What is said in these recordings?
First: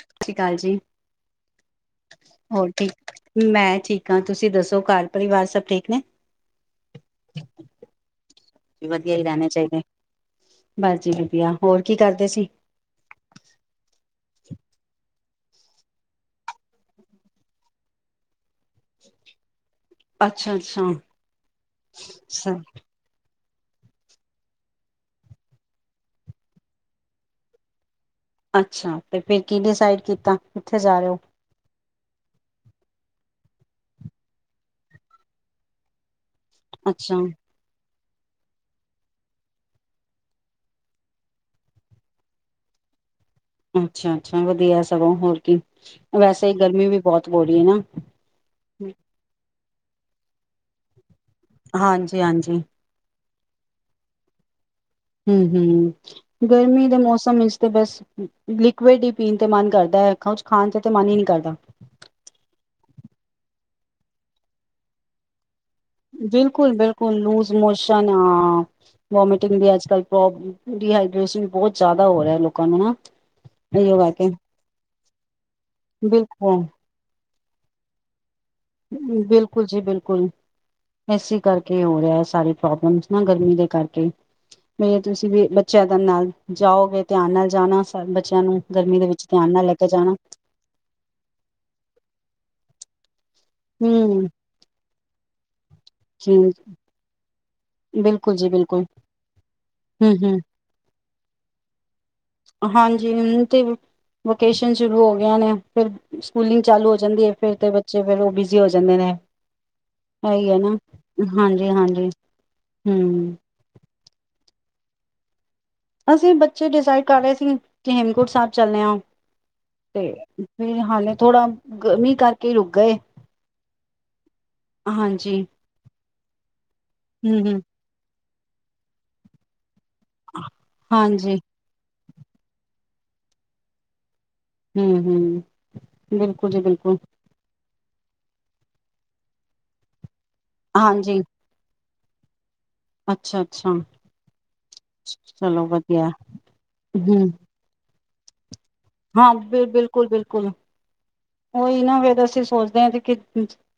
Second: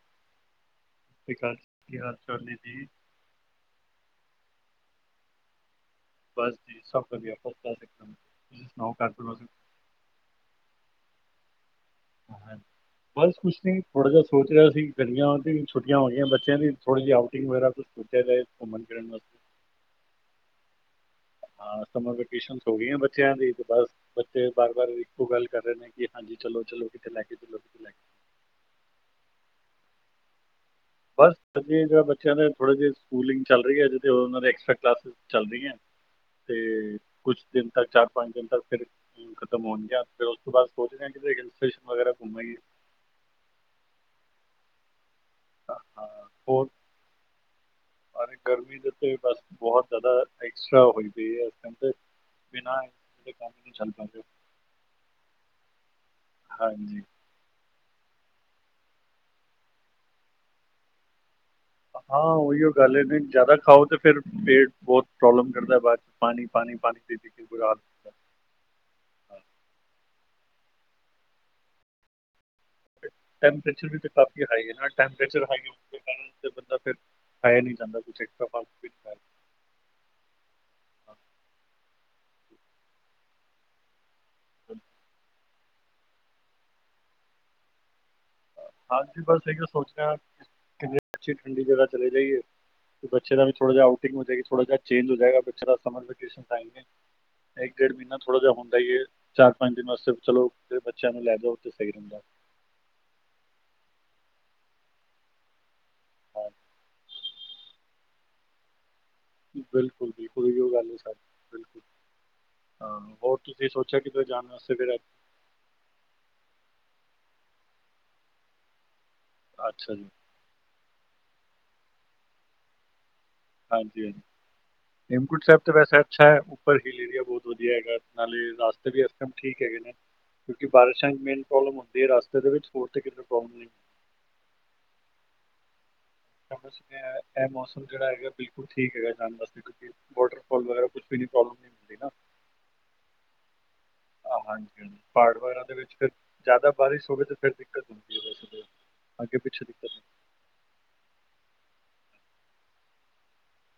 ਸਤਿ ਸ਼੍ਰੀ ਅਕਾਲ ਜੀ ਵਿਕਾਸ ਦੀ ਹਰ ਝੋਨੇ ਹੋਰ ਦੀ ਠੀਕ ਮੈਂ ਠੀਕ। ਤੁਸੀਂ ਦੱਸੋ ਘਰ ਪਰਿਵਾਰ ਸਭ ਠੀਕ ਨੇ? ਬਸ ਜੀ ਸਭ ਵਧੀਆਂ ਫਸਟ ਕਲਾਸ ਇਕਦਮ, ਤੁਸੀਂ ਸੁਣਾਓ ਘਰ ਵਧੀਆ ਹੀ ਪਰਿਵਾਰ ਸਭ ਰਹਿਣੇ ਚਾਹੀਦੇ ਬਸ ਜੀ ਵਧੀਆ ਹੋਰ ਕੀ ਕਰਦੇ ਸੀ ਬਸ ਕੁਛ ਨੀ ਥੋੜਾ ਜ ਸੋਚ ਰਿਹਾ ਸੀ ਗ਼ਰਮੀਆਂ ਦੀ ਛੁੱਟੀਆਂ ਹੋ ਗਈਆਂ ਬੱਚਿਆਂ ਦੀ ਥੋੜ੍ਹੇ ਜਿਹੀ ਆਊਟਿੰਗ ਵਗੈਰਾ ਕੁਛ ਸੋਚਿਆ ਜਾ। ਘੁੰਮਣ ਫਿਰਨ ਵਾਸਤੇ ਅੱਛਾ ਅੱਛਾ ਹਾਂ ਸਮਰ ਅੱਛਾ ਵੈਕੇਸ਼ਨ ਹੋ ਗਈਆਂ ਬੱਚਿਆਂ ਦੀ ਕੇ ਬਸ ਬੱਚੇ ਬਾਰ ਬਾਰ ਇੱਕੋ ਗੱਲ ਕਰ ਰਹੇ ਨੇ, ਕਿ ਹਾਂਜੀ ਚਲੋ ਚਲੋ ਕਿਥੇ ਲੈ ਕੇ ਚਲੋ ਕਿਥੇ ਲੈ ਕੇ ਅੱਛਾ, ਤੇ ਫਿਰ ਕੀ ਡਿਸਾਈਡ ਕੀਤਾ। ਕਿੱਥੇ ਜਾ ਰਹੇ ਹੋ ਬਸ ਸਰੀ ਜੋ ਬੱਚਿਆਂ ਨੇ ਥੋੜੇ ਜਿਹੇ ਸਕੂਲਿੰਗ ਚੱਲ ਰਹੀ ਐ, ਐਕਸਟਰਾ ਕਲਾਸਿਜ ਚੱਲ ਰਹੀ ਐ। ਫੇ ਅੱਛਾ ਕੁਛ ਦਿਨ ਤੱਕ ਚਾ ਪੰਜ ਦਿਨ ਤੱਕ ਫਿਰ ਖਤਮ ਹੋਣਗੀਆਂ, ਫਿਰ ਉਸ ਤੋਂ ਬਾਅਦ ਸੋਚਦੇ ਆ, ਕਿਤੇ ਹਿਲ ਸਟੇਸ਼ਨ ਵਗੈਰਾ ਘੁੰਮ ਆਈਏ। ਅੱਛਾ ਅੱਛਾ, ਵਧੀਆ ਸਗੋਂ ਹੋਰ ਹਾਂ, ਹਾਂ, ਵੈਸੇ ਹੋਰ ਗਰਮੀ ਵੀ ਬਹੁਤ ਬੋ ਰਹੀ ਹੈ ਅਰੇ ਗਰਮੀ ਦੇ ਨਾ। ਤੇ ਬਸ ਬਹੁਤ ਜ਼ਿਆਦਾ ਐਕਸਟਰਾ ਹੋਈ ਪਈ ਹੈ ਇਸ ਤੇ ਹਾਂਜੀ ਹਾਂਜੀ ਬਿਨਾਂ ਇਸ ਦੇ ਕੰਮ ਨਹੀਂ ਚੱਲ ਪਏ। ਹੂੰ ਹੂੰ, ਗਰਮੀ ਦੇ ਮੌਸਮ ਵਿੱਚ ਤੇ ਬਸ ਲਿਕੁਡ ਹੀ ਪੀਣ ਤੇ ਮਨ ਕਰਦਾ, ਕੁਛ ਖਾਣ ਵਿਚ ਤੇ ਮਨ ਹੀ ਨਹੀ ਕਰਦਾ। ਹਾਂ, ਉਹੀਓ ਗੱਲ ਇਹ ਨਹੀਂ ਜਿਆਦਾ ਖਾਓ, ਤੇ ਫੇਰ ਪੇਟ ਬਹੁਤ ਪ੍ਰੋਬਲਮ ਕਰਦਾ ਹੈ ਬਾਅਦ 'ਚ ਪਾਣੀ ਬਿਲਕੁਲ ਪਾਣੀ ਪਾਣੀ ਬਿਲਕੁਲ ਦੇ ਦੇ ਕੇ ਲੂਜ ਬੁਰਾ ਹਾਲ ਮੋਸ਼ਨ ਹੁੰਦਾ ਆ, ਵੋਮਿਟਿੰਗ ਵੀ ਅੱਜ ਕੱਲ ਪ੍ਰੋਬਲ ਡੀਹਾਈਡ੍ਰੇਸ਼ਨ ਵੀ ਬਹੁਤ ਜ਼ਿਆਦਾ ਹੋ ਰਿਹਾ, ਲੋਕ ਕਾ ਨੂੰ ਨਾ, ਇਹ ਕੇ [unintelligible] ਟੈਂਮਪਰੇਚਰ ਹਾਈ ਹੋਣ ਦੇ ਕਾਰਨ ਤੇ ਬਿਲਕੁਲ ਬੰਦਾ ਫਿਰ ਖਾਇਆ ਨਹੀਂ ਜਾਂਦਾ ਇਕ ਤਾ ਬਿਲਕੁਲ ਜੀ ਬਿਲਕੁਲ, ਇਸੇ ਕਰਕੇ ਹੋ ਰਿਹਾ ਸਾਰੀ ਪ੍ਰੋਬਲਮ ਨਾ ਗਰਮੀ ਦੇ ਕਰਕੇ ਮੈਂ ਤੁਸੀਂ ਵੀ ਚਨ ਨਾਲ ਜਾਓਗੇ ਧਿਆਨ ਨਾਲ ਜਾਣਾ। ਬੱਚਿਆਂ ਨੂੰ ਗਰਮੀ ਦੇ ਹਾਂਜੀ ਵਿੱਚ ਬਸ ਧਿਆਨ ਏਇਉ ਨਾਲ ਲੈ ਕੇ ਸੋਚ ਰਹੇ ਜਾਣਾ। ਆ, ਕਿਤੇ ਅੱਛੀ ਠੰਡੀ ਜਗ੍ਹਾ ਚਲੇ ਜਾਈਏ। ਜਿਹੜਾ ਥੋੜਾ ਹੂੰ ਆਊਟਿੰਗ ਥੋੜਾ ਜਿਹਾ ਚੇਜ ਹੋ ਜਾਏਗਾ, ਪਿੱਛ ਜੀ ਸਮਰਫਕੇਸ਼ਨ ਆਏ ਨੇ, ਇੱਕ ਡੇਢ ਮਹੀਨਾ ਬਿਲਕੁਲ ਥੋੜਾ ਜੀ ਜਿਹਾ ਹੁੰਦਾ ਬਿਲਕੁਲ ਏ, ਚਾਰ ਪੰਜ ਦਿਨ ਵਾਸਤੇ ਹੂੰ-ਹੂੰ ਚਲੋ ਚੰ ਲੈਦਾ ਉਹ ਤੇ ਸਹੀ ਰਹਿੰਦਾ ਹਾਂਜੀ। ਤੇ ਵੋਕੇਸ਼ਨ ਸ਼ੁਰੂ ਹੋ ਗਏ ਹੋਣੇ ਆ। ਫੇਰ ਹਾਂ ਸਕੂਲਿੰਗ ਚਾਲੂ ਹੋ ਜਾਂਦੀ ਐ। ਫ਼ਿਰ ਤੇ ਬੱਚੇ ਫਿਰ ਉਹ ਬਿਜ਼ੀ ਹੋ ਜਾਂਦੇ ਨੇ। ਬਿਲਕੁਲ-ਬਿਲਕੁਲ ਇਹੀ ਹੈ ਇਹ ਨਾ ਉਹ ਗੱਲ ਨਹੀਂ ਸ ਹਾਂਜੀ ਬਿਲਕੁਲ ਹਾਂਜੀ ਹਾਂ ਹਮ ਹੋਰ ਤੁਸੀਂ ਸੋਚਿਆ ਕਿਤੇ ਜਾਣ ਵਾਸਤੇ? [inaudible] ਅਸੀਂ ਬੱਚੇ ਡਿਸਾਈਡ ਕਰ ਰਹੇ ਸੀ ਕਿ ਹੇਮਕੁੰਟ ਸਾਹਿਬ ਚੱਲਦੇ ਆ। ਅੱਛਾ ਜੀ ਤੇ ਫਿਰ ਹਾਲੇ ਥੋੜਾ ਮੀਂਹ ਕਰਕੇ ਈ ਰੁਕ ਗਏ। ਹਾਂਜੀ-ਹਾਂਜੀ, ਹਾਂਜੀ ਹੇਮਕੁੰਟ ਸਾਹਿਬ ਤਾਂ ਵੈਸੇ ਅੱਛਾ ਐ। ਉੱਪਰ ਹਿਲ ਏਰੀਆ ਬਹੁਤ ਹਮ ਹਮ ਵਧੀਆ ਹੈਗਾ। ਨਾਲੇ ਰਸਤੇ ਵੀ ਇਸ ਟਾਈਮ ਠੀਕ ਹੈਗੇ ਨੇ। ਕਿਉਂਕਿ ਬਾਰਿਸ਼ਾਂ ਚ ਹਾਂਜੀ ਮੇਨ ਪ੍ਰੋਬਲਮ ਦੇ ਰਸਤੇ ਦੇ ਵਿੱਚ ਹੋਰ ਤੇ ਕਿਤੇ ਪ੍ਰੌਬਲਮ ਨਹੀਂ। ਹੂੰ ਹੂੰ। ਬਿਲਕੁਲ ਜੀ ਸਮਝ ਬਿਲਕੁਲ। ਇਹ ਇਹ ਮੌਸਮ ਜਿਹੜਾ ਹੈਗਾ ਬਿਲਕੁਲ ਠੀਕ ਹੈਗਾ ਜਾਣ ਵਾਸਤੇ ਕਿਉਂਕਿ ਵਾਟਰ ਫਾਲ ਵਗੈਰਾ ਕੁਛ ਵੀ ਹਾਂਜੀ ਨਹੀਂ ਪ੍ਰੋਬਲਮ ਨਹੀਂ ਮਿਲਦੀ ਨਾ। ਅੱਛਾ। ਅੱਛਾ ਆਹ ਹਾਂਜੀ ਪਹਾੜ ਵਾਰਾਂ ਚਲੋ ਦੇ ਵਿੱਚ ਵਧੀਆ ਫਿਰ ਜ਼ਿਆਦਾ ਬਾਰਿਸ਼ ਹੋਵੇ ਹਮ ਤੇ ਫਿਰ ਦਿੱਕਤ ਹੈ ਵੈਸੇ ਤਾਂ ਹਾਂ, ਅੱਗੇ ਪਿੱਛੇ ਦਿੱਕਤ ਨਹੀਂ ਬਿਲਕੁਲ-ਬਿਲਕੁਲ ਉਹੀ ਨਾ ਫਿਰ ਅਸੀਂ ਸੋਚਦੇ ਹਾਂ ਕਿ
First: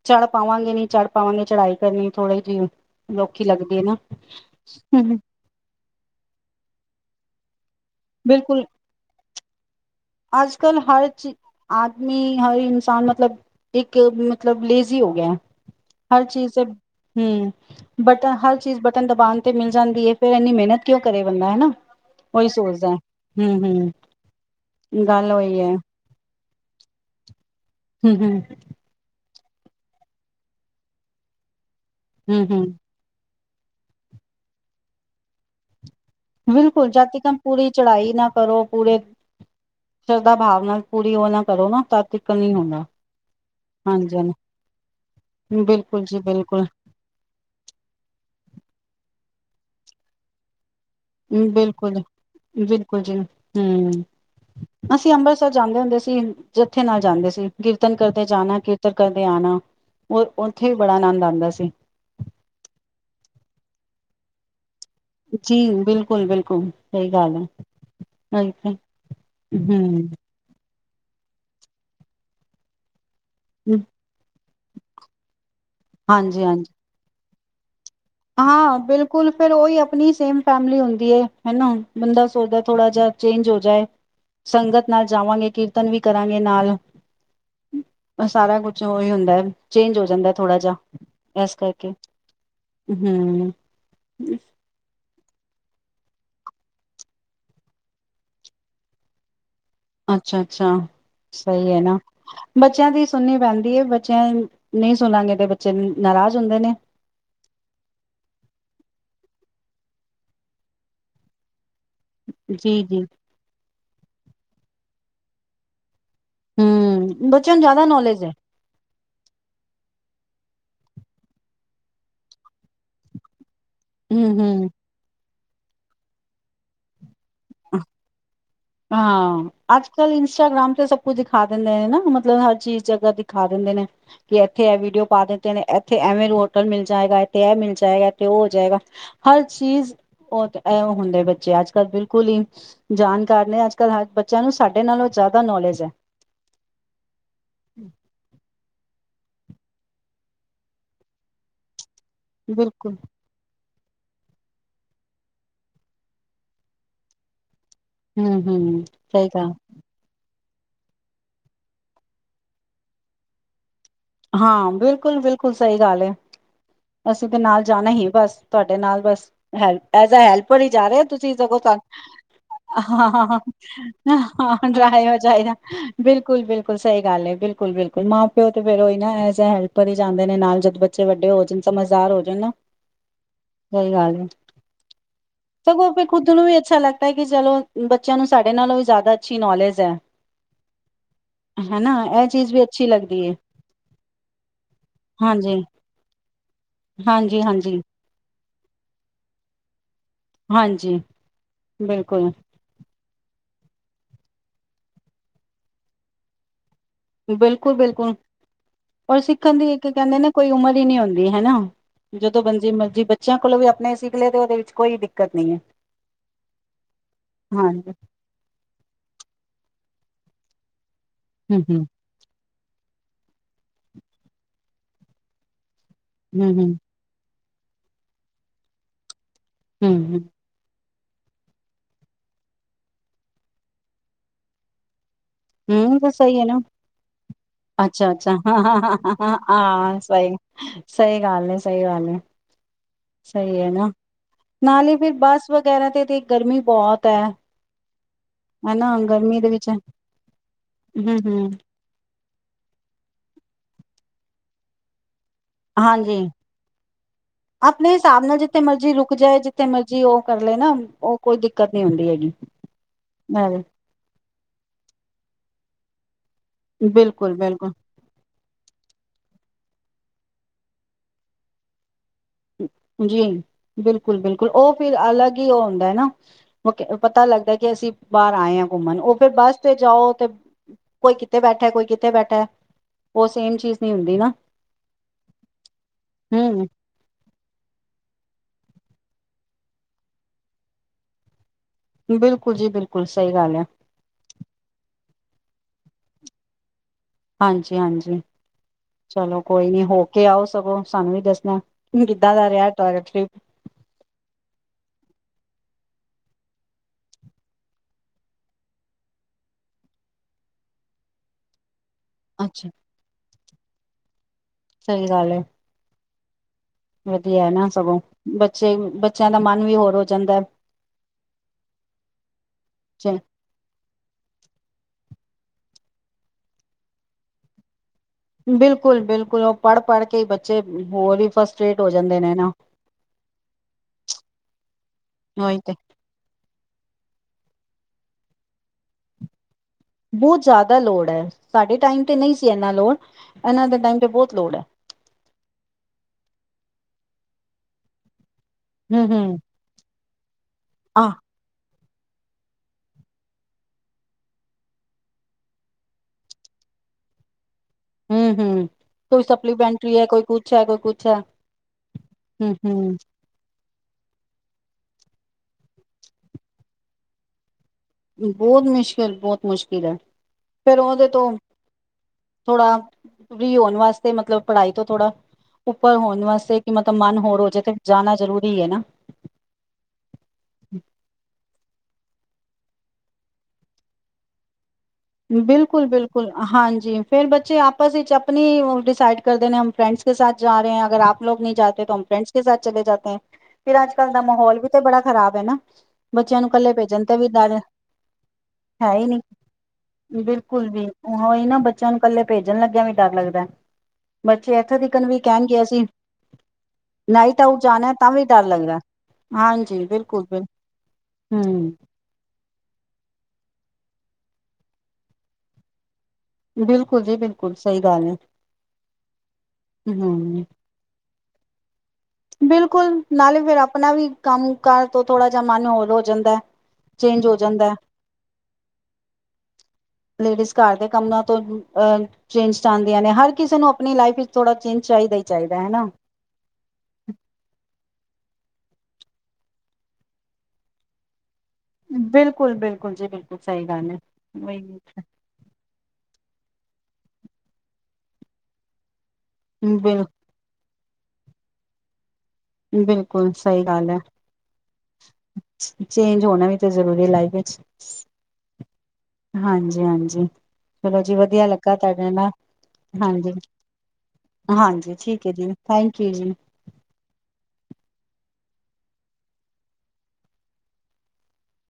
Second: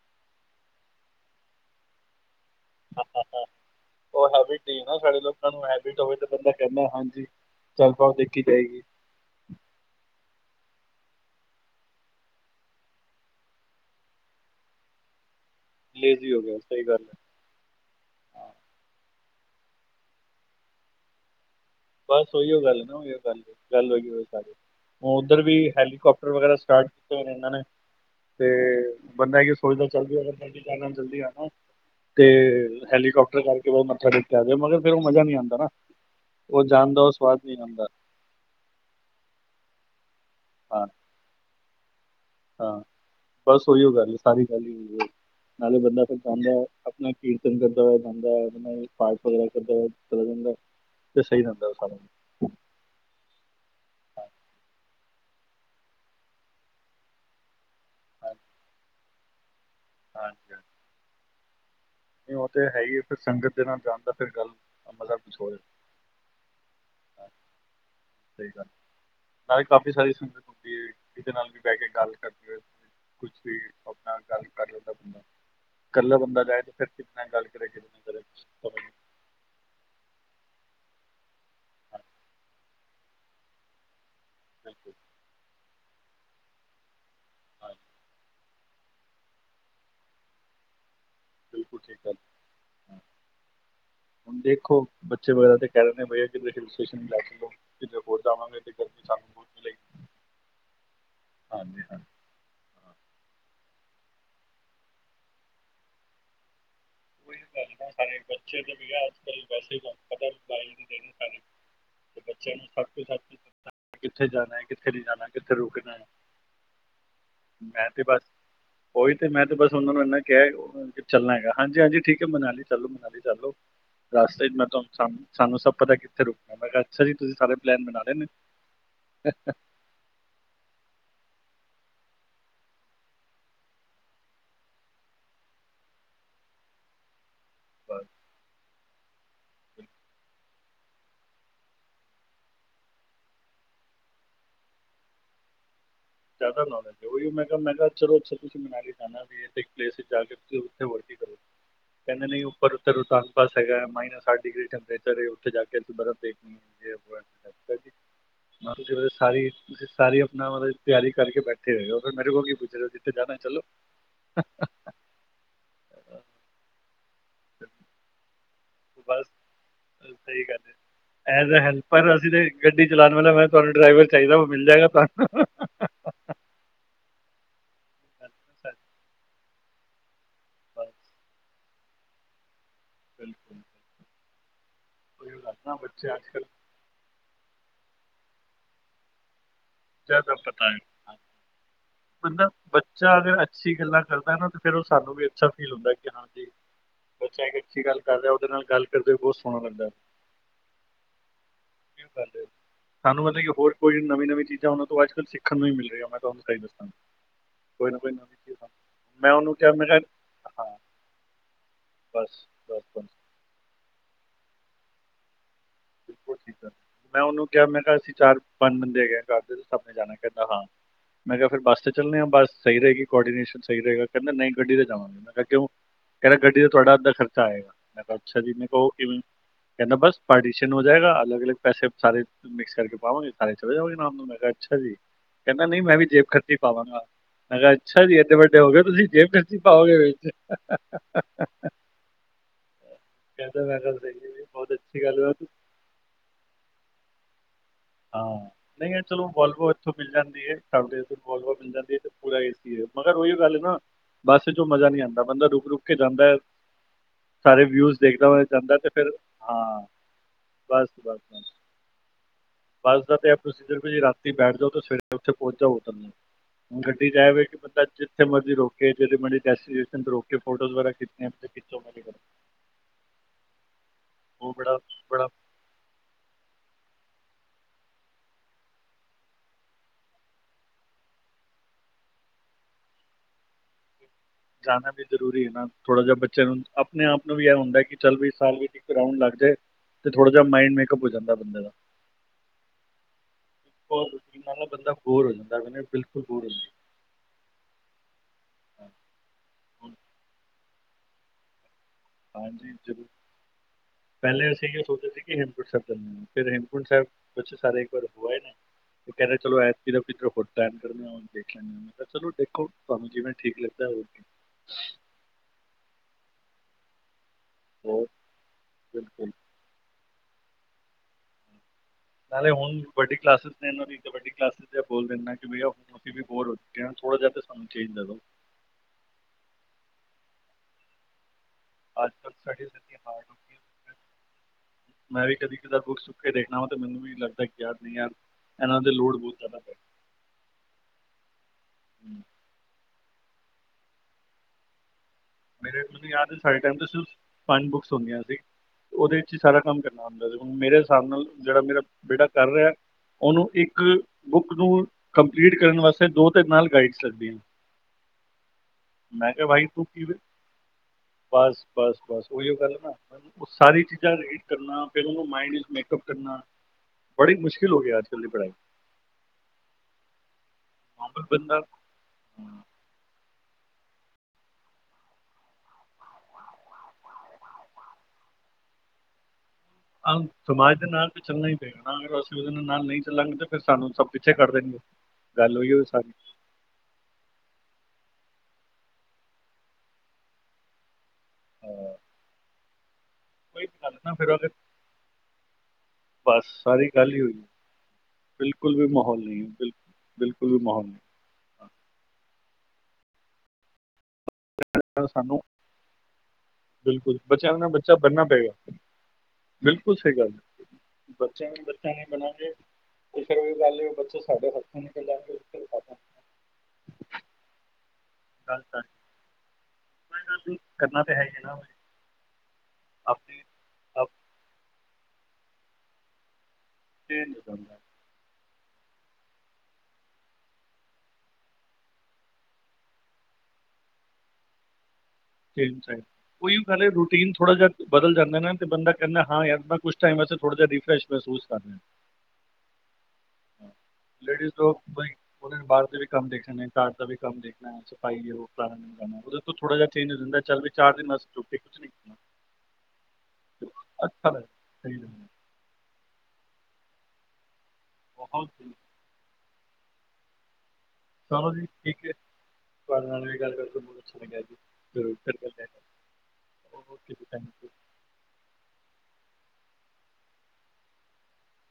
ਚੜ੍ਹ ਪਾਵਾਂਗੇ ਨਹੀਂ ਚੜ੍ਹ ਪਾਵਾਂਗੇ ਚੜ੍ਹਾਈ ਕਰਨੀ ਥੋੜੀ ਜੀ ਹਾਂ ਹਾਂ ਹਾਂ ਔਖੀ ਲੱਗਦੀ ਐ ਨਾ ਉਹ ਹੈਬਿਟ ਨਹੀਂ ਹੈ ਨਾ ਹੂੰ ਸਾਡੇ ਹੂੰ। ਲੋਕਾਂ ਨੂੰ ਹੋਵੇ ਤਾਂ ਬੰਦਾ ਕਹਿੰਦਾ ਹਾਂਜੀ। ਚੱਲ ਪਓ ਦੇਖੀ ਜਾਏਗੀ। ਅੱਜ ਕੱਲ ਹਰ ਚ ਆਦਮੀ ਹਰ ਇਨਸਾਨ ਮਤਲਬ ਇੱਕ ਮਤਲਬ ਲੇਜ਼ੀ ਹੋ ਗਿਆ। ਹਰ ਲੇਜ਼ੀ ਹੋ ਚੀਜ਼ ਗਿਆ ਸਹੀ ਗੱਲ ਹੈ ਹੂੰ ਬਟਨ ਹਾਂ, ਹਰ ਚੀਜ਼ ਬਟਨ ਦਬਾ ਤੇ ਮਿਲ ਜਾਂਦੀ ਐ। ਫਿਰ ਇੰਨੀ ਮਿਹਨਤ ਕਿਉਂ ਕਰੇ ਬੰਦਾ ਹਨਾ। ਬਸ ਉਹੀ ਉਹੀਓ ਗੱਲ ਸੋਚਦਾ ਨਾ ਉਹੀਓ ਗੱਲ ਹਮ ਗੱਲ ਹਮ ਉਹੀਓ ਐ ਸਾਰੀ। ਗੱਲ ਉੱਧਰ ਵੀ ਉਹੀ ਹੈ ਹੈਲੀਕਾਪਟਰ ਵਗੈਰਾ ਸਟਾਰਟ ਕੀਤੇ ਹੋਏ ਨੇ ਇਹਨਾਂ ਨੇ ਹਮ ਹਮ ਤੇ ਬੰਦਾ ਇਹੀ ਓ ਸੋਚਦਾ ਚੱਲ [inaudible] ਜਲਦੀ ਆਉਣਾ। ਤੇ ਹਮ ਹਮ ਹੈਲੀਕਪਟਰ ਕਰਕੇ ਬਹੁਤ ਮੱਥਾ ਟੇਕ ਕੇ ਆ ਗਏ। ਮਗਰ ਫਿਰ ਉਹ ਮਜਾ ਨਹੀਂ ਆਂਦਾ ਨਾ। ਉਹ ਬਿਲਕੁਲ ਜਾਣ ਦਾ ਜਾ ਉਹ ਤੀਕਰ ਸਵਾਦ ਨਹੀਂ ਪੂਰੀ ਆਉਂਦਾ ਚੜ੍ਹਾਈ ਨਾ ਕਰੋ, ਪੂਰੇ ਸ਼ਰਧਾ ਭਾਵਨਾ ਹਾਂ ਪੂਰੀ ਉਹ ਨਾ ਕਰੋ ਨਾ। ਤਾਂ ਫਿਰ ਹਾਂ ਬਸ ਉਹੀਓ ਗੱਲ ਐ ਸਾਰੀ ਹਾਂਜੀ ਗੱਲ ਉਹੀ ਓ ਹੈ। ਨਾਲੇ ਬੰਦਾ ਬਿਲਕੁਲ ਫਿਰ ਜੀ ਜਾਂਦਾ ਬਿਲਕੁਲ ਆਪਣਾ ਕੀਰਤਨ ਕਰਦਾ ਹੋਇਆ ਜਾਂਦਾ ਐ ਆਪ [unintelligible] ਬਿਲਕੁਲ ਬਿਲਕੁਲ ਜੀ ਹਮ ਅਸੀਂ ਅੰਮਰਤਸ ਜਾਂਦੇ ਹੁੰਦੇ ਸੀ ਜੱਥੇ ਨਾਲ ਜਾਂਦੇ ਸੀ ਕੀਰਤਨ ਕਰਦੇ ਹਾਂ ਜਾਣਾ ਕੀਰਤਨ ਕਰਦੇ ਆਣਾ ਹਾਂ ਉਹ ਹਾਂਜੀ ਹਾਂਜੀ। ਉੱਥੇ ਵੀ ਬੜਾ ਆਨੰਦ ਆਉਂਦਾ ਸੀ। [inaudible] ਨਹੀਂ ਉਹ ਤੇ ਹੈ ਹੀ ਫਿਰ ਸੰਗਤ ਦੇ ਨਾਲ ਜਾਣ ਦਾ ਫਿਰ ਗੱਲ ਮਜ਼ਾ ਕੁਝ ਹੋਰ ਜੀ ਹੈ ਬਿਲਕੁਲ -ਬਿਲਕੁਲ ਸਹੀ ਹਾਂ, ਗੱਲ ਹੈ। ਸਹੀ ਤਾਂ ਹੂ ਕਿਸਦੇ ਨਾਲ ਵੀ ਬਹਿ ਕੇ ਗੱਲ ਕਰਦੇ ਹੋਏ ਕੁਛ ਆਪਣਾ ਗੱਲ ਕਰ ਲਦਾ ਤਦਾ [unintelligible] ਇਕੱਲਾ ਬੰਦਾ ਹਾਂਜੀ ਲਹਿ ਹਾਂਜੀ ਤੇ ਨਾਲ ਗੱਲ ਕਿਰੇ ਕਰ ਹਾਂ ਬਿਲਕੁਲ ਫਿਰ ਉਹੀ ਆਪਣੀ ਸੇਮ ਫੈਮਲੀ ਹੁੰਦੀ ਹਨਾ ਬੰਦਾ ਸੋਚਦਾ ਥੋੜਾ ਜਹਾ ਚੇਂਜ ਹੋ ਜਾਏ ਸੰਗਤ ਬਿਲਕੁਲ ਨਾਲ ਜਾਵਾਂਗੇ ਕੀਰਤ ਕੀਰਤਨ ਵੀ ਕਰਾਂਗੇ ਨਾਲ ਹਾਂਜੀ ਸਾਰਾ ਕੁਛ ਉਹੀ ਹੁੰਦਾ ਚੇਂਜ ਹੋ ਜਾਂਦਾ ਥੋੜਾ ਜਾ ਇਸ ਬਿਲਕੁਲ ਕਰਕੇ ਠੀਕ ਗੱਲ ਹਾਂ ਹੂ ਹੁਣ ਦੇਖੋ ਬੱਚੇ ਵਗੈਰਾ ਤੇ ਕਹਿ ਰਿੰਦੇ ਬਈਆ ਕਿ ਹਿਲ ਸਟੇਸ਼ਨ ਲੈ ਚਲੋਕਿਤੇ ਹੋਰ ਜਾਵਾਂਗੇ ਤੇ ਗਰਮੀ ਸਾਨੂੰ ਬਹੁਤ ਮਿਲੇਗੀ ਅੱਛਾ ਅੱਛਾ ਸਹੀ ਹੈ। ਹਾਂਜੀ ਹਾਂ ਨਾ ਬੱਚਿਆਂ ਹਾਂ ਦੀ ਸੁਣਨੀ ਪੈਂਣਦੀ ਬੱਚਿਆਂ ਨਹੀਂ ਸੁਣਾਂਗੇ ਤੇ ਬੱਚੇ ਨਾਰਾਜ਼ ਹੁੰਦੇ ਨੇ ਉਹੀ ਗੱਲਦਾ ਸਾਰੇ ਬੱਚੇ ਤੇ ਵੀ ਅੱਜ ਕੱਲ ਵੈਸੇ ਪਤਾ ਨਹੀਂ ਦੇਣੇ ਸਾਰੇ ਤੇ ਬੱਚਿਆਂ ਨੂੰ ਜੀ ਜੀ। ਸਭ ਸ ਕਿੱਥੇ ਜਾਣਾ ਹੈ। ਕਿੱਥੇ ਨੀ ਜਾਣਾ ਕਿੱਥੇ ਰੁਕਣਾ ਹੂੰ ਬੱਚਿਆਂ ਨੂੰ ਜ਼ਿਆਦਾ ਮੈਂ ਤੇ ਬਸ ਨੌਲੇਜ ਹੈ। ਉਹੀ ਤੇ ਮੈਂ ਤੇ ਬਸ ਉਹਨਾਂ ਨੂੰ ਇੰਨਾ ਕੈਕੇ ਕੁੱਦਣਾ ਚਲਨਾ ਹੈਗਾ। ਹਾਂਜੀ ਹਾਂਜੀ ਠੀਕ ਹੈ। ਮਨਾਲੀ ਚੱਲੋ ਮਨਾਲੀ ਚੱਲੋ ਹੂੰ ਰਾਸਤੇ ਮੈਂ ਹੂੰ। ਤੁ ਸਾਮ ਸਾਨੂੰ ਸਭ ਪਤਾ ਕਿੱਥੇ ਰੁਕਣਾ ਪੇਗਾ ਅਛਾ ਜੀ। ਤੁਸੀਂ ਸਾਰੇ ਪਲਾਨ ਬਣਾ ਲਏ ਨੇ ਹਾਂ ਅੱਜ ਕੱਲ ਇੰਸਟਾਗ੍ਰਾਮ ਤੇ ਸਭ ਕੁਝ ਦਿਖਾ ਦਿੰਦੇ ਨੇ ਨਾ ਮਤਲਬ ਹਰ ਚੀਜ਼ ਜਗ੍ਹਾ ਦਿਖਾ ਦਿੰਦੇ ਨੇ ਕਿ ਇੱਥੇ ਇਹ ਵੀਡੀਓ ਪਾ ਦਿੰਦੇ ਨੇ ਇੱਥੇ ਐਵੇਂ ਹੋਟਲ ਮਿਲ ਜਾਏਗਾ ਇਥ ਤੇ ਇਹ ਮਿਲ ਬਸ ਜਾਏਗਾ ਤੇ ਉਹ ਹੋ ਜਾਏਗਾ ਹਰ ਚੀਜ਼ ਉਹ ਤਾਂ ਐਉਂ ਹੁੰਦੇ ਬੱਚੇ ਅੱਜ ਕੱਲ ਬਿਲਕੁਲ। ਸਕੂਲੀ ਜਾਣਕਾਰ ਨੇ ਅੱਜ ਕੱਲ ਹਰ ਬੱਚਾ ਨਾ ਸਾਡੇ ਨਾਲੋਂ ਜ਼ਿਆਦਾ ਨੌਲੇਜ ਹੈ। ਜ਼ਿਆਦਾ ਨੌਲੇਜ ਹੈ ਉਹੀ ਮੈਂ ਕਿਹਾ ਮੈਂ ਕਿਹਾ ਚਲੋ ਚੱਲੀਏ ਤੁਸੀਂ ਮਨਾਲੀ। ਖਾਣਾ ਵੀ ਇੱਕ ਪਲੇਸ ਜਾ ਕੇ ਤੁਸੀਂ ਉੱਥੇ ਵਰਤੀ ਕਰੋ। ਕਹਿੰਦੇ ਨਹੀਂ ਉੱਪਰ ਬਿਲਕੁਲ ਉੱਧਰ ਉਤਾਰਣ ਬਸ। ਸਗਾ ਮਾਈਨਸ ਆਠ ਡਗਰੀ ਟੈਮਪਰੇਚਰ ਹੈ ਉਥੇ ਜਾ ਕੇ ਅਸੀਂ ਬਰਫ਼ ਦੇਖਣੀ ਹੁੰਦੀ। ਹੂੰ ਹੂੰ ਸਹੀ ਗੱਲ। ਨਾ ਮਹਾਰਾਜ। ਤਿਆਰੀ ਕਰਕੇ ਬੈਠੇ ਹੋਏ ਹੋ ਫਿਰ ਮੇਰੇ ਕੋਲ ਕੀ ਪੁੱਛ ਰਹੇ ਹੋ ਜਿੱਥੇ ਜਾਣਾ ਚਲੋ। ਹਾਂ ਬਿਲਕੁਲ ਬਿਲਕੁਲ ਸਹੀ ਗੱਲ ਹੈ। ਅਸੀਂ ਤੇ ਨਾਲ ਜਾਣਾ ਹੀ ਬਸ। ਤੁਹਾਡੇ ਨਾਲ ਬਸ ਐਜ ਸਹੀ ਗੱਲ ਹੈਲਪਰ ਹੀ ਜਾ ਰਹੇ ਹੈ ਤੁਸੀਂ ਐਜ਼ ਸਗੋਂ ਅ ਹੈਲਪਰ ਅਸੀਂ ਤੇ ਸਾਨੂੰ ਗੱਡੀ ਹਾਂ ਚਲਾਉਣ ਵਾਲਾ ਮੈਂ ਤੁਹਾਨੂੰ ਡਰਾਈਵਰ ਚਾਹੀਦਾ ਉਹ ਮਿਲ ਹਾਂ ਜਾਏਗਾ ਜਾਈਆਂ ਤੁਹਾਨੂੰ ਜਾਈਆਂ ਬਿਲਕੁਲ ਬਿਲਕੁਲ ਸਹੀ। ਗੱਲ ਹੈ ਬਿਲਕੁਲ ਬਿਲਕੁਲ। ਮਾਂ ਪਿਓ ਤੇ। ਐਜ ਐ ਹੈਲਪਰ ਹੀ ਜਾਂਦੇ ਨੇ ਨਾਲ ਜਦੋ ਬੱਚੇ ਬਸ ਵੱਡੇ ਹੋ ਜਾਣ ਸਮਝਦਾਰ ਹੋ ਜਾਣ ਨਾ। ਬਿਲਕੁਲ ਸਹੀ ਗੱਲ ਹੈ। ਉਹੀ ਗੱਲ ਨਾ ਸਗੋਂ ਫੇਰ ਬੱਚੇ ਅੱਜ ਖੁੱਦ ਨੂੰ ਕੱਲ੍ਹ ਵੀ ਅੱਛਾ ਲੱਗਦਾ। ਕਿ ਚਲੋ ਬੱਚਿਆਂ ਨੂੰ ਸਾਡੇ ਨਾਲੋਂ ਜ਼ਿਆਦਾ ਅੱਛੀ ਨੌਲੇਜ। ਹੈ ਜ਼ਿਆਦਾ ਪਤਾ ਹੈ ਹਨਾ ਇਹ ਮਤਲਬ ਚੀਜ਼ ਵੀ ਅੱਛੀ ਬੱਚਾ ਲੱਗਦੀ ਅਗਰ ਹੈ ਅੱਛਾ। ਅੱਛੀ ਗੱਲਾਂ ਕਰਦਾ ਨਾ ਤੇ ਫੇਰ ਉਹ ਸਾਨੂੰ ਵੀ ਅੱਛਾ ਹਾਂਜੀ ਫੀਲ ਹੁੰਦਾ ਕਿ ਹਾਂਜੀ ਹਾਂਜੀ ਬੱਚਾ ਇੱਕ ਹਾਂਜੀ ਅੱਛੀ ਗੱਲ ਕਰ ਰਿਹਾ ਉਹਦੇ ਨਾਲ ਗੱਲ ਕਰਦੇ ਬਹੁਤ ਸੋਹਣਾ ਲੱਗਦਾ। ਹਾਂਜੀ ਇਹ ਗੱਲ ਬਿਲਕੁਲ। ਹੈ ਸਾਨੂੰ ਮਤਲਬ ਹੋਰ ਕੋਈ ਨੀ ਨਵੀ ਨਵੀਂ ਚੀਜ਼। ਜਾਂ ਉਹਨਾਂ ਤੋਂ ਅੱਜ ਕੱਲ ਸਿੱਖਣ ਨੂੰ ਹੀ ਮਿਲ ਰਿਹਾ ਮੈਂ ਤੁਹਾਨੂੰ ਸਹੀ ਦੱਸਾਂ। ਬਿਲਕੁਲ ਕੋਈ ਨਾ ਬਿਲਕੁਲ ਕੋਈ ਨਵੀਂ ਚੀਜ਼ ਸਾਨੂੰ ਔਰ ਮੈਂ ਉਹਨੂੰ ਸਿੱਖਣ ਦੀ ਕਿਹਾ ਇੱਕ ਮੈਂ ਕਿਹਾ ਕਹਿੰਦੇ ਨਾ ਕੋਈ ਹਾਂ ਉਮਰ ਹੀ ਨਹੀਂ ਆਉਂਦੀ ਹਨਾ ਜਦੋਂ ਬਸ ਬੰਜੀ ਬਸ ਮਰਜ਼ੀ ਬਸ ਬੱਚਿਆਂ ਕੋਲੋਂ ਵੀ ਆਪਣੇ ਅਸੀਂ। ਨਿਕਲੇ ਤੇ ਉਹਦੇ ਵਿੱਚ ਕੋਈ ਦਿੱਕਤ ਨੀ ਹੈ। ਬਿਲਕੁਲ ਠੀਕ ਹੈ ਮੈਂ ਉਹਨੂੰ ਕਿਹਾ ਮੈਂ ਹਾਂਜੀ। ਕਿਹਾ ਅਸੀਂ ਚਾਰ ਪੰਜ ਬੰਦੇ ਹੈਗੇ ਆ ਕਰਦੇ ਸਭ। ਮੈਂ ਜਾਣਾ ਕਹਿੰਦਾ ਹਾਂ। ਮੈਂ ਕਿਹਾ ਫਿਰ ਹੂੰ ਬੱਸ ਹੂੰ ਤੇ ਚੱਲਣੇ ਆ ਬੱਸ ਸਹੀ ਰਹੇਗੀ। ਕੋਰਡੀਨੇਸ਼ਨ ਸਹੀ ਰਹੇਗਾ ਕਹਿੰਦੇ ਨਹੀਂ ਗੱਡੀ ਤੇ ਜਾਣਾ ਮੈਂ ਕਿਹਾ ਕਿਉਂ। ਕਿਹਦਾ ਹੂੰ ਗੱਡੀ ਦਾ ਹੂੰ ਤੁਹਾਡਾ ਅੱਧਾ ਖਰਚਾ। ਘੱਟ ਆਏਗਾ ਮੈਂ ਕਿਹਾ ਅੱਛਾ ਜੀ ਉਹ ਕਿਵੇਂ। ਇਹ ਦਾ ਹੂੰ ਬਸ ਪਾਣੀ। ਹੋ ਜਾਏਗਾ ਅਲੱਗ ਅਲੱਗ ਪੈਸੇ ਸਾਰੇ ਮਿਕਸ ਕਰਕੇ ਪਾਵਂਗੇ ਸਾਰੇ ਚਲੇ ਜਾ ਗੇ ਮੈਂ ਕਿਹਾ ਅੱਛਾ ਜੀ। ਕਹਿੰਦਾ ਨਹੀਂ ਹੂੰ ਮੈਂ ਹੂੰ ਵੀ ਤਾਂ ਜੇਬ ਸਹੀ ਹੈ ਖਰਚੀ ਨਾ ਪਾਵਾਂਗਾ ਮੈਂ ਕਿਹਾ ਅੱਛਾ ਜੀ ਐਡੇ ਹਾਂ ਵੱਡੇ ਹਾਂ ਹੋਗੇ ਹਾਂ ਤੁਸੀਂ ਜੇਬ ਹਾਂ ਖਰਚੀ ਪਾਓਗੇ ਹਾਂ ਵਿੱਚ ਸਹੀ ਸਹੀ ਗੱਲ ਹੈ ਸਹੀ ਗੱਲ ਹੈ ਸਹੀ ਕਹਿੰਦਾ ਹੈ ਮੈਂ ਨਾ ਕਿਹਾ ਸਹੀ ਹੈ ਬਹੁਤ ਨਾਲੇ ਅੱਛੀ ਫਿਰ ਗੱਲ ਵੈਸੇ। ਬੱਸ ਵਗੈਰਾ ਤੇ ਤੇ ਗਰਮੀ ਬਹੁਤ ਐ। ਹਾਂ ਨਹੀਂ ਚਲੋ ਵੋਲਵੋ ਇੱਥੋਂ ਮਿਲ ਜਾਂਦੀ ਐ [inaudible] ਹੂੰ ਹੂੰ ਵੋਲਵੋ ਮਿਲ ਜਾਂਦੀ ਐ। ਪੂਰਾ ਏ ਸੀ ਮਗਰ ਉਹੀ ਗੱਲ ਨਾ ਬਸ ਚ ਉਹ ਮਜ਼ਾ ਨਹੀਂ ਆਂਦਾ। ਹਾਂਜੀ ਸਾਰੇ ਆਪਣੇ ਵਿਊਜ਼ ਹਿਸਾਬ ਦੇਖਦਾ ਨਾਲ ਹੋਇਆ ਜਿੱਥੇ ਜਾਂਦਾ ਤੇ ਮਰਜ਼ੀ ਫਿਰ ਰੁਕ ਜਾਏ ਜਿੱਥੇ ਹਾਂ ਮਰਜ਼ੀ ਉਹ ਕਰ ਲਏ ਨਾ ਬਸ ਉਹ ਬਸ ਕੋਈ ਬਸ। ਦਿੱਕਤ ਨੀ ਹੁੰਦੀ ਹੈਗੀ ਬੱਸ ਦਾ ਤਾਂ ਇਹ ਪ੍ਰੋਸੀਜਰ ਵੀ ਜੀ ਰਾਤੀ ਬੈਠ ਜਾਓ ਤੇ ਸਵੇਰੇ ਉੱਥੇ ਹੋਰ ਤਾਂ ਕੋਈ ਗੱਲ ਨੀ। ਗੱਡੀ ਤੇ ਐ ਬਿਲਕੁਲ ਵੈ ਕਿ ਬਿਲਕੁਲ ਬੰਦਾ ਜਿੱਥੇ ਮਰਜ਼ੀ ਰੁੱਕ ਕੇ ਜਿੱਥੇ ਮਰਜ਼ੀ ਡਸ਼ਨ ਰੁੱਕ ਕੇ ਫੋਟੋਜ਼ ਵਗੈਰਾ ਖਿੱਚਣੀਆਂ [inaudible] ਜੀ ਬਿਲਕੁਲ ਬਿਲਕੁਲ ਉਹ ਬੜਾ ਫਿਰ ਬੜਾ ਅਲੱਗ ਹੀ ਉਹ ਹੁੰਦਾ ਨਾ ਪਤਾ ਲੱਗਦਾ। ਕਿ ਅਸੀਂ ਬਾਹਰ ਆਏ ਆ ਘੁੰਮਣ ਉਹ ਫੇਰ ਬੱਸ ਤੇ ਜਾਓ ਤੇ ਕੋਈ ਕਿੱਥੇ ਬੈਠਾ ਕੋਈ ਕਿੱਥੇ ਬੈਠਾ ਉਹ ਸੇਮ ਚੀਜ਼ ਨੀ ਹੁੰਦੀ ਨਾ। ਜਾਣਾ ਵੀ ਜ਼ਰੂਰੀ ਹੈ ਨਾ ਥੋੜਾ ਜਿਹਾ ਬੱਚੇ ਨੂੰ ਹੂੰ ਆਪਣੇ ਆਪ ਨੂੰ ਵੀ ਇਹ ਹੁੰਦਾ ਕਿ ਚੱਲ ਵੀ ਸਾਲ ਵਿੱਚ ਇੱਕ ਰਾਊਂਡ ਲੱਗ ਜਾਏ ਤੇ ਥੋੜਾ ਜਿਹਾ ਮਾਈਡ ਮੇਕਅਪ ਹੋ ਜਾਂਦਾ ਬੰਦੇ ਦਾ। ਬਿਲਕੁਲ ਜੀ ਬਿਲਕੁਲ। ਸਹੀ ਗੱਲ ਹੈ [unintelligible] ਨਾਲੇ ਬੰਦਾ ਬੋਰ ਹੋ ਜਾਂਦਾ ਬਿਲਕੁਲ ਬੋਰ ਹੋ ਜਾਂਦਾ। ਹਾਂਜੀ ਹਾਂਜੀ ਚਲੋ ਕੋਈ ਨੀ ਹਾਂ, ਹੋ ਕੇ ਆਓ ਸਗੋਂ। ਸਾਨੂੰ ਵੀ ਦੱਸਣਾ। ਕਿੱਦਾਂ ਦਾ ਰਿਹਾ ਹਾਂਜੀ, ਤੁਹਾਡਾ ਜ਼ਰੂਰ ਟ੍ਰਿਪ ਪਹਿਲੇ ਅਸੀਂ ਇਹ ਸੋਚਿਆ ਸੀ ਕਿ ਹ [unintelligible] ਪਰ ਚਲੋ ਦੇਖੋ ਅੱਛਾ ਤੁਹਾਨੂੰ ਜਿਵੇਂ ਠੀਕ ਲੱਗਦਾ ਹੋਰ ਕੀ। ਹਾਂ। ਵੀ ਹੈ ਨਾ ਸਗੋਂ ਹੋਰ ਬੱਚੇ ਬੱਚਿਆਂ ਬਿਲਕੁਲ ਦਾ ਮਨ ਵੀ ਹੋਰ ਜਾਂਦਾ। ਨਾਲੇ ਹੁਣ ਵੱਡੀ ਕਲਾਸਿਸ ਨੇ ਇਹਨਾਂ ਦੀ ਤੇ ਵੱਡੀ ਕਲਾਸਿਸ ਬੋਲ ਦਿੰਦਾ। [unintelligible] ਥੋੜਾ ਜਾ ਬਿਲਕੁਲ ਬਿਲਕੁਲ ਉਹ ਪੜ੍ਹ ਪੜ੍ਹ ਕੇ ਹੀ ਬੱਚੇ ਹੋਰ ਹੀ ਫਸ [unintelligible] ਮੈਂ ਵੀ ਕਦੇ ਉਹੀ ਕਦਾਰ ਬੁੱਕਸ ਚੁੱਕ ਕੇ ਦੇਖਣਾ ਵਾ। ਮੈਨੂੰ ਵੀ ਲੱਗਦਾ ਕਿ ਯਾਰ ਨਹੀਂ ਯਾਰ ਇਹਨਾਂ ਦੇ ਲੋੜ ਬਹੁਤ ਜ਼ਿਆਦਾ ਪੈ ਬਹੁਤ ਜ਼ਿਆਦਾ ਲੋਡ ਹੈ ਸਾਡੇ ਟਾਈਮ ਤੇ ਗਿਆ। ਨਹੀਂ ਸੀ ਇੰਨਾ ਲੋਡ ਇਹਨਾਂ ਦੇ ਟਾਈਮ ਤੇ ਬਹੁਤ ਲੋਡ ਐ। ਮੇਰੇ ਮੈਨੂੰ ਯਾਦ ਹੈ ਸਾਡੇ ਟਾਈਮ ਤੇ ਸਿਰਫ਼ ਪੰਜ ਬੁੱਕਸ ਹੁੰਦੀਆਂ ਸੀ। ਹੂੰ ਉਹਦੇ ਵਿੱਚ ਹੀ ਹੂੰ ਸਾਰਾ ਕੰਮ ਕਰ ਹਾਂ ਫਿਰ ਮੇਰੇ ਹਿਸਾਬ ਆ ਨਾਲ ਜਿਹੜਾ ਮੇਰਾ ਬੇਟਾ ਕਰ ਰਿਹਾ ਉਹਨੂੰ ਇੱਕ ਬੁੱਕ ਨੂੰ ਕੰਪਲੀਟ ਕਰਨ ਵਾਸਤੇ ਦੋ ਤਿੰਨ ਨਾਲ ਗਾਈਡਸ ਲਗਦੀਆਂ ਹਮ ਹਮ ਮੈਂ ਕਿਹਾ ਭਾਈ ਤੂੰ ਕਿਵੇ ਕੁਛ ਹੈ ਬਸ ਬਸ ਬਸ ਉਹੀਓ ਹੂੰ ਗੱਲ ਨਾ ਹੂੰ ਮੂੰ ਉਹ ਸਾਰੀ ਚੀਜ਼ਾਂ ਰੀਡ ਕਰਨਾ ਫਿਰੂ ਮਾਈਂਡ ਮੇਕਅਪ ਕਰਨਾ ਬੜੀ ਮੁਸ਼ਕਿਲ ਹੋ ਗਈ ਅੱਜ ਕੱਲ੍ਹ ਦੀ ਪੜ੍ਹਾਈ ਬਹੁਤ ਮੁਸ਼ਕਿਲ ਬਹੁਤ ਮੁਸ਼ਕਿਲ ਹੈ ਫਿਰ ਉਹਦੇ ਤੋਂ ਨੋਰਮਲ ਬੰਦਾ ਥੋੜਾ ਫਰੀ ਹੋਣ ਵਾਸਤੇ ਮਤਲਬ ਪੜ੍ਹਾਈ ਤੋਂ ਥੋੜ੍ਹਾ ਉੱਪਰ ਹੋਣ ਵਾਸਤੇ ਕਿ ਮਤਲਬ ਮਨ ਹੋਰ ਹੋ ਜਾਵੇ ਤੇ ਜਾਣਾ ਜ਼ਰੂਰੀ ਹੈ ਨਾ ਆ ਸਮਾਜ ਦੇ ਨਾਲ ਤੇ ਚੱਲਣਾ ਹੀ ਖਾਣ ਅਗਰ ਅਸੀਂ ਉਹਦੇ ਨਾਲ ਨਹੀਂ ਚੱਲਾਂਗੇ ਫਿਰ ਸਾਨੂੰ ਸਭ ਪਿੱਛੇ ਕਰ ਦੇਣਗੇ ਗੱਲ ਹੋਈ ਹੋਈ ਬਿਲਕੁਲ ਸਾਰੀ ਆਪਣੀ ਡਿਸਾਈਡ ਕਰ ਦੇਣੇ ਹਮ ਫਰੈਂਡਸ ਕੇ ਸਾਥ ਜਾ ਰਿਹਾ ਅਗਰ ਆਪ ਲੋਕ ਨਹੀਂ ਜਾਤੇ ਹਾਂ, ਹੁ ਫਰੈਂਡਸ ਕੇ ਸਾ ਚਲੇ ਜਾਦੇ ਕੋਈ ਵੀ ਫਿਰ ਅੱਜ ਗੱਲ ਕਲ ਨਾ ਦਾ ਫਿਰ ਅਗਰ ਮਾਹੌਲ ਵੀ ਤੇ ਬੜਾ ਖ਼ਰਾਬ ਹੈ ਨਾ ਬੱਚਿਆਂ ਬਸ ਨੂੰ ਕੱਲੇ ਸਾਰੀ ਭੇਜਣ ਗੱਲ ਤੇ ਹੀ ਵੀ ਹੋਈ ਹੈ। ਡਰ ਬਿਲਕੁਲ ਵੀ ਹੈ ਹੀ ਮਾਹੌਲ ਨਹੀਂ ਹੈ, ਬਿਲ- ਬਿਲਕੁਲ ਵੀ ਮਾਹੌਲ ਨਹੀਂ ਮਹੌਲ ਨੀ ਹਾਂ, ਬੱਚਿਆਂ ਨੂੰ ਕੱਲੇ ਭੇਜ ਜਣ ਲੱਗਿਆ ਵੀ ਡਰ ਲੱਗਦਾ ਬੱਚੇ ਇੱਥੇ ਦਿਖਣ ਤਾਂ ਵੀ ਸਾਨੂੰ ਕਹਿਣਗੇ ਸੀ ਬਿਲਕੁਲ ਨਾਈਟ ਬੱਚਿਆਂ ਆਊਟ ਨਾਲ ਜਾਣਾ ਬੱਚਾ ਤਾਂ ਵੀ ਬਣਨਾ ਡਰ ਪਏਗਾ ਲੱਗਦਾ ਹਾਂਜੀ ਸਹੀ ਬਿਲਕੁਲ ਗੱਲ ਹੈ। ਬਿਲਕੁਲ ਬੱਚਿਆਂ ਨੂੰ ਹਮ ਬੱਚਾ ਨਹੀਂ ਬਣਾਂਗੇ ਤੇ ਫਿਰ ਉਹ ਗੱਲ ਉਹ ਬੱਚੇ ਸਾਡੇ ਹੱਥੋਂ ਨਿਕਲ ਜਾ ਕੇ ਬਿਲਕੁਲ ਜੀ ਬਿਲਕੁਲ ਸਹੀ ਗੱਲ ਹੈ ਬਸ ਬਸ ਕੋਈ ਗੱਲ ਹੂੰ, ਨਹੀਂ ਕਰਨਾ ਤੇ ਹੈ ਈ ਨਾ ਬਿਲਕੁਲ ਨਾਲੇ ਆਪਣੇ ਫਿਰ ਆਪਣਾ ਵੀ ਆਪ ਕੰਮ ਕਰ ਘਰ ਤੋਂ ਥੋੜਾ ਜਿਹਾ ਮਨ ਹੋਰ ਹੋ ਜਾਂਦਾ ਹੈ ਚੇਂਜ ਹੋ ਜਾਂਦਾ ਹੈ ਲੇਡੀਜ਼ ਘਰ ਦੇ ਕੰਮਾਂ ਤੋਂ ਅਹ ਚੇਂਜ ਚਾਂਦੀਆਂ ਨੇ ਹਰ ਕਿਸੇ ਨੂੰ ਆਪਣੀ ਲਾਈਫ ਵਿਚ ਥੋੜਾ ਚੇਂਜ ਚਾਹੀਦਾ ਚਾਹੀਦਾ ਹੈਨਾ। ਉਹੀ ਗੱਲ ਹੈ ਥੋੜਾ ਬਦਲ ਜਾਂਦੇ ਨੇ ਤੇ ਬੰਦਾ ਕਹਿੰਦਾਂ ਯਾਰ ਕੁਛ ਟਾਈਮ ਵਾਸਤੇ ਥੋੜਾ ਜਹਾ ਰਿਫਰੈਸ਼ ਮਹਿਸੂਸ ਕਰ ਰਿਹਾ ਬਿਲਕੁਲ ਬਿਲਕੁਲ ਜੀ ਬਿਲਕੁਲ ਸਹੀ ਗੱਲ ਹੈ ਲੇਡੀਜ਼ ਉਹੀ ਲੋਕ ਬਈ ਉਹਨਾਂ ਨੇ ਬਾਹਰ ਦੇ ਵੀ ਕੰਮ ਦੇਖਣੇ ਘਰ ਦਾ ਵੀ ਕੰਮ ਦੇਖਣਾ ਸਫਾਈ ਜ਼ਰੂਰ ਕਰਾਨਾ ਉਹਦੇ ਥੋੜਾ ਜ ਬਿਲ ਦਿੰਦਾ ਚੱਲ ਵੀ ਚਾਰ ਦਿਨਾਂ ਬਿਲਕੁਲ ਸਹੀ ਗੱਲ ਹੈ ਸਹੀ ਲੱਗਦਾ ਚੇਂਜ ਹੋਣਾ ਵੀ ਤੇ ਜ਼ਰੂਰੀ ਹੈ ਲਾਈਫ ਵਿੱਚ। ਬਹੁਤ ਹਾਂਜੀ-ਹਾਂਜੀ ਚਲੋ ਜੀ ਠੀਕ ਏ ਤੁਹਾਡੇ ਨਾਲ ਹਾਂਜੀ ਵੀ ਗੱਲ ਕਰਕੇ ਬਹੁਤ ਅੱਛਾ ਲਗਿਆ ਜੀ ਹਾਂਜੀ ਜਰੂਰ ਠੀਕ ਹੈ ਫੇਰ ਜੀ ਕਰਦੇ ਥੈਂਕ ਯੂ ਜੀ ਹਾਂ ਓਕੇ ਜੀ ਥੈਂਕ ਯੂ।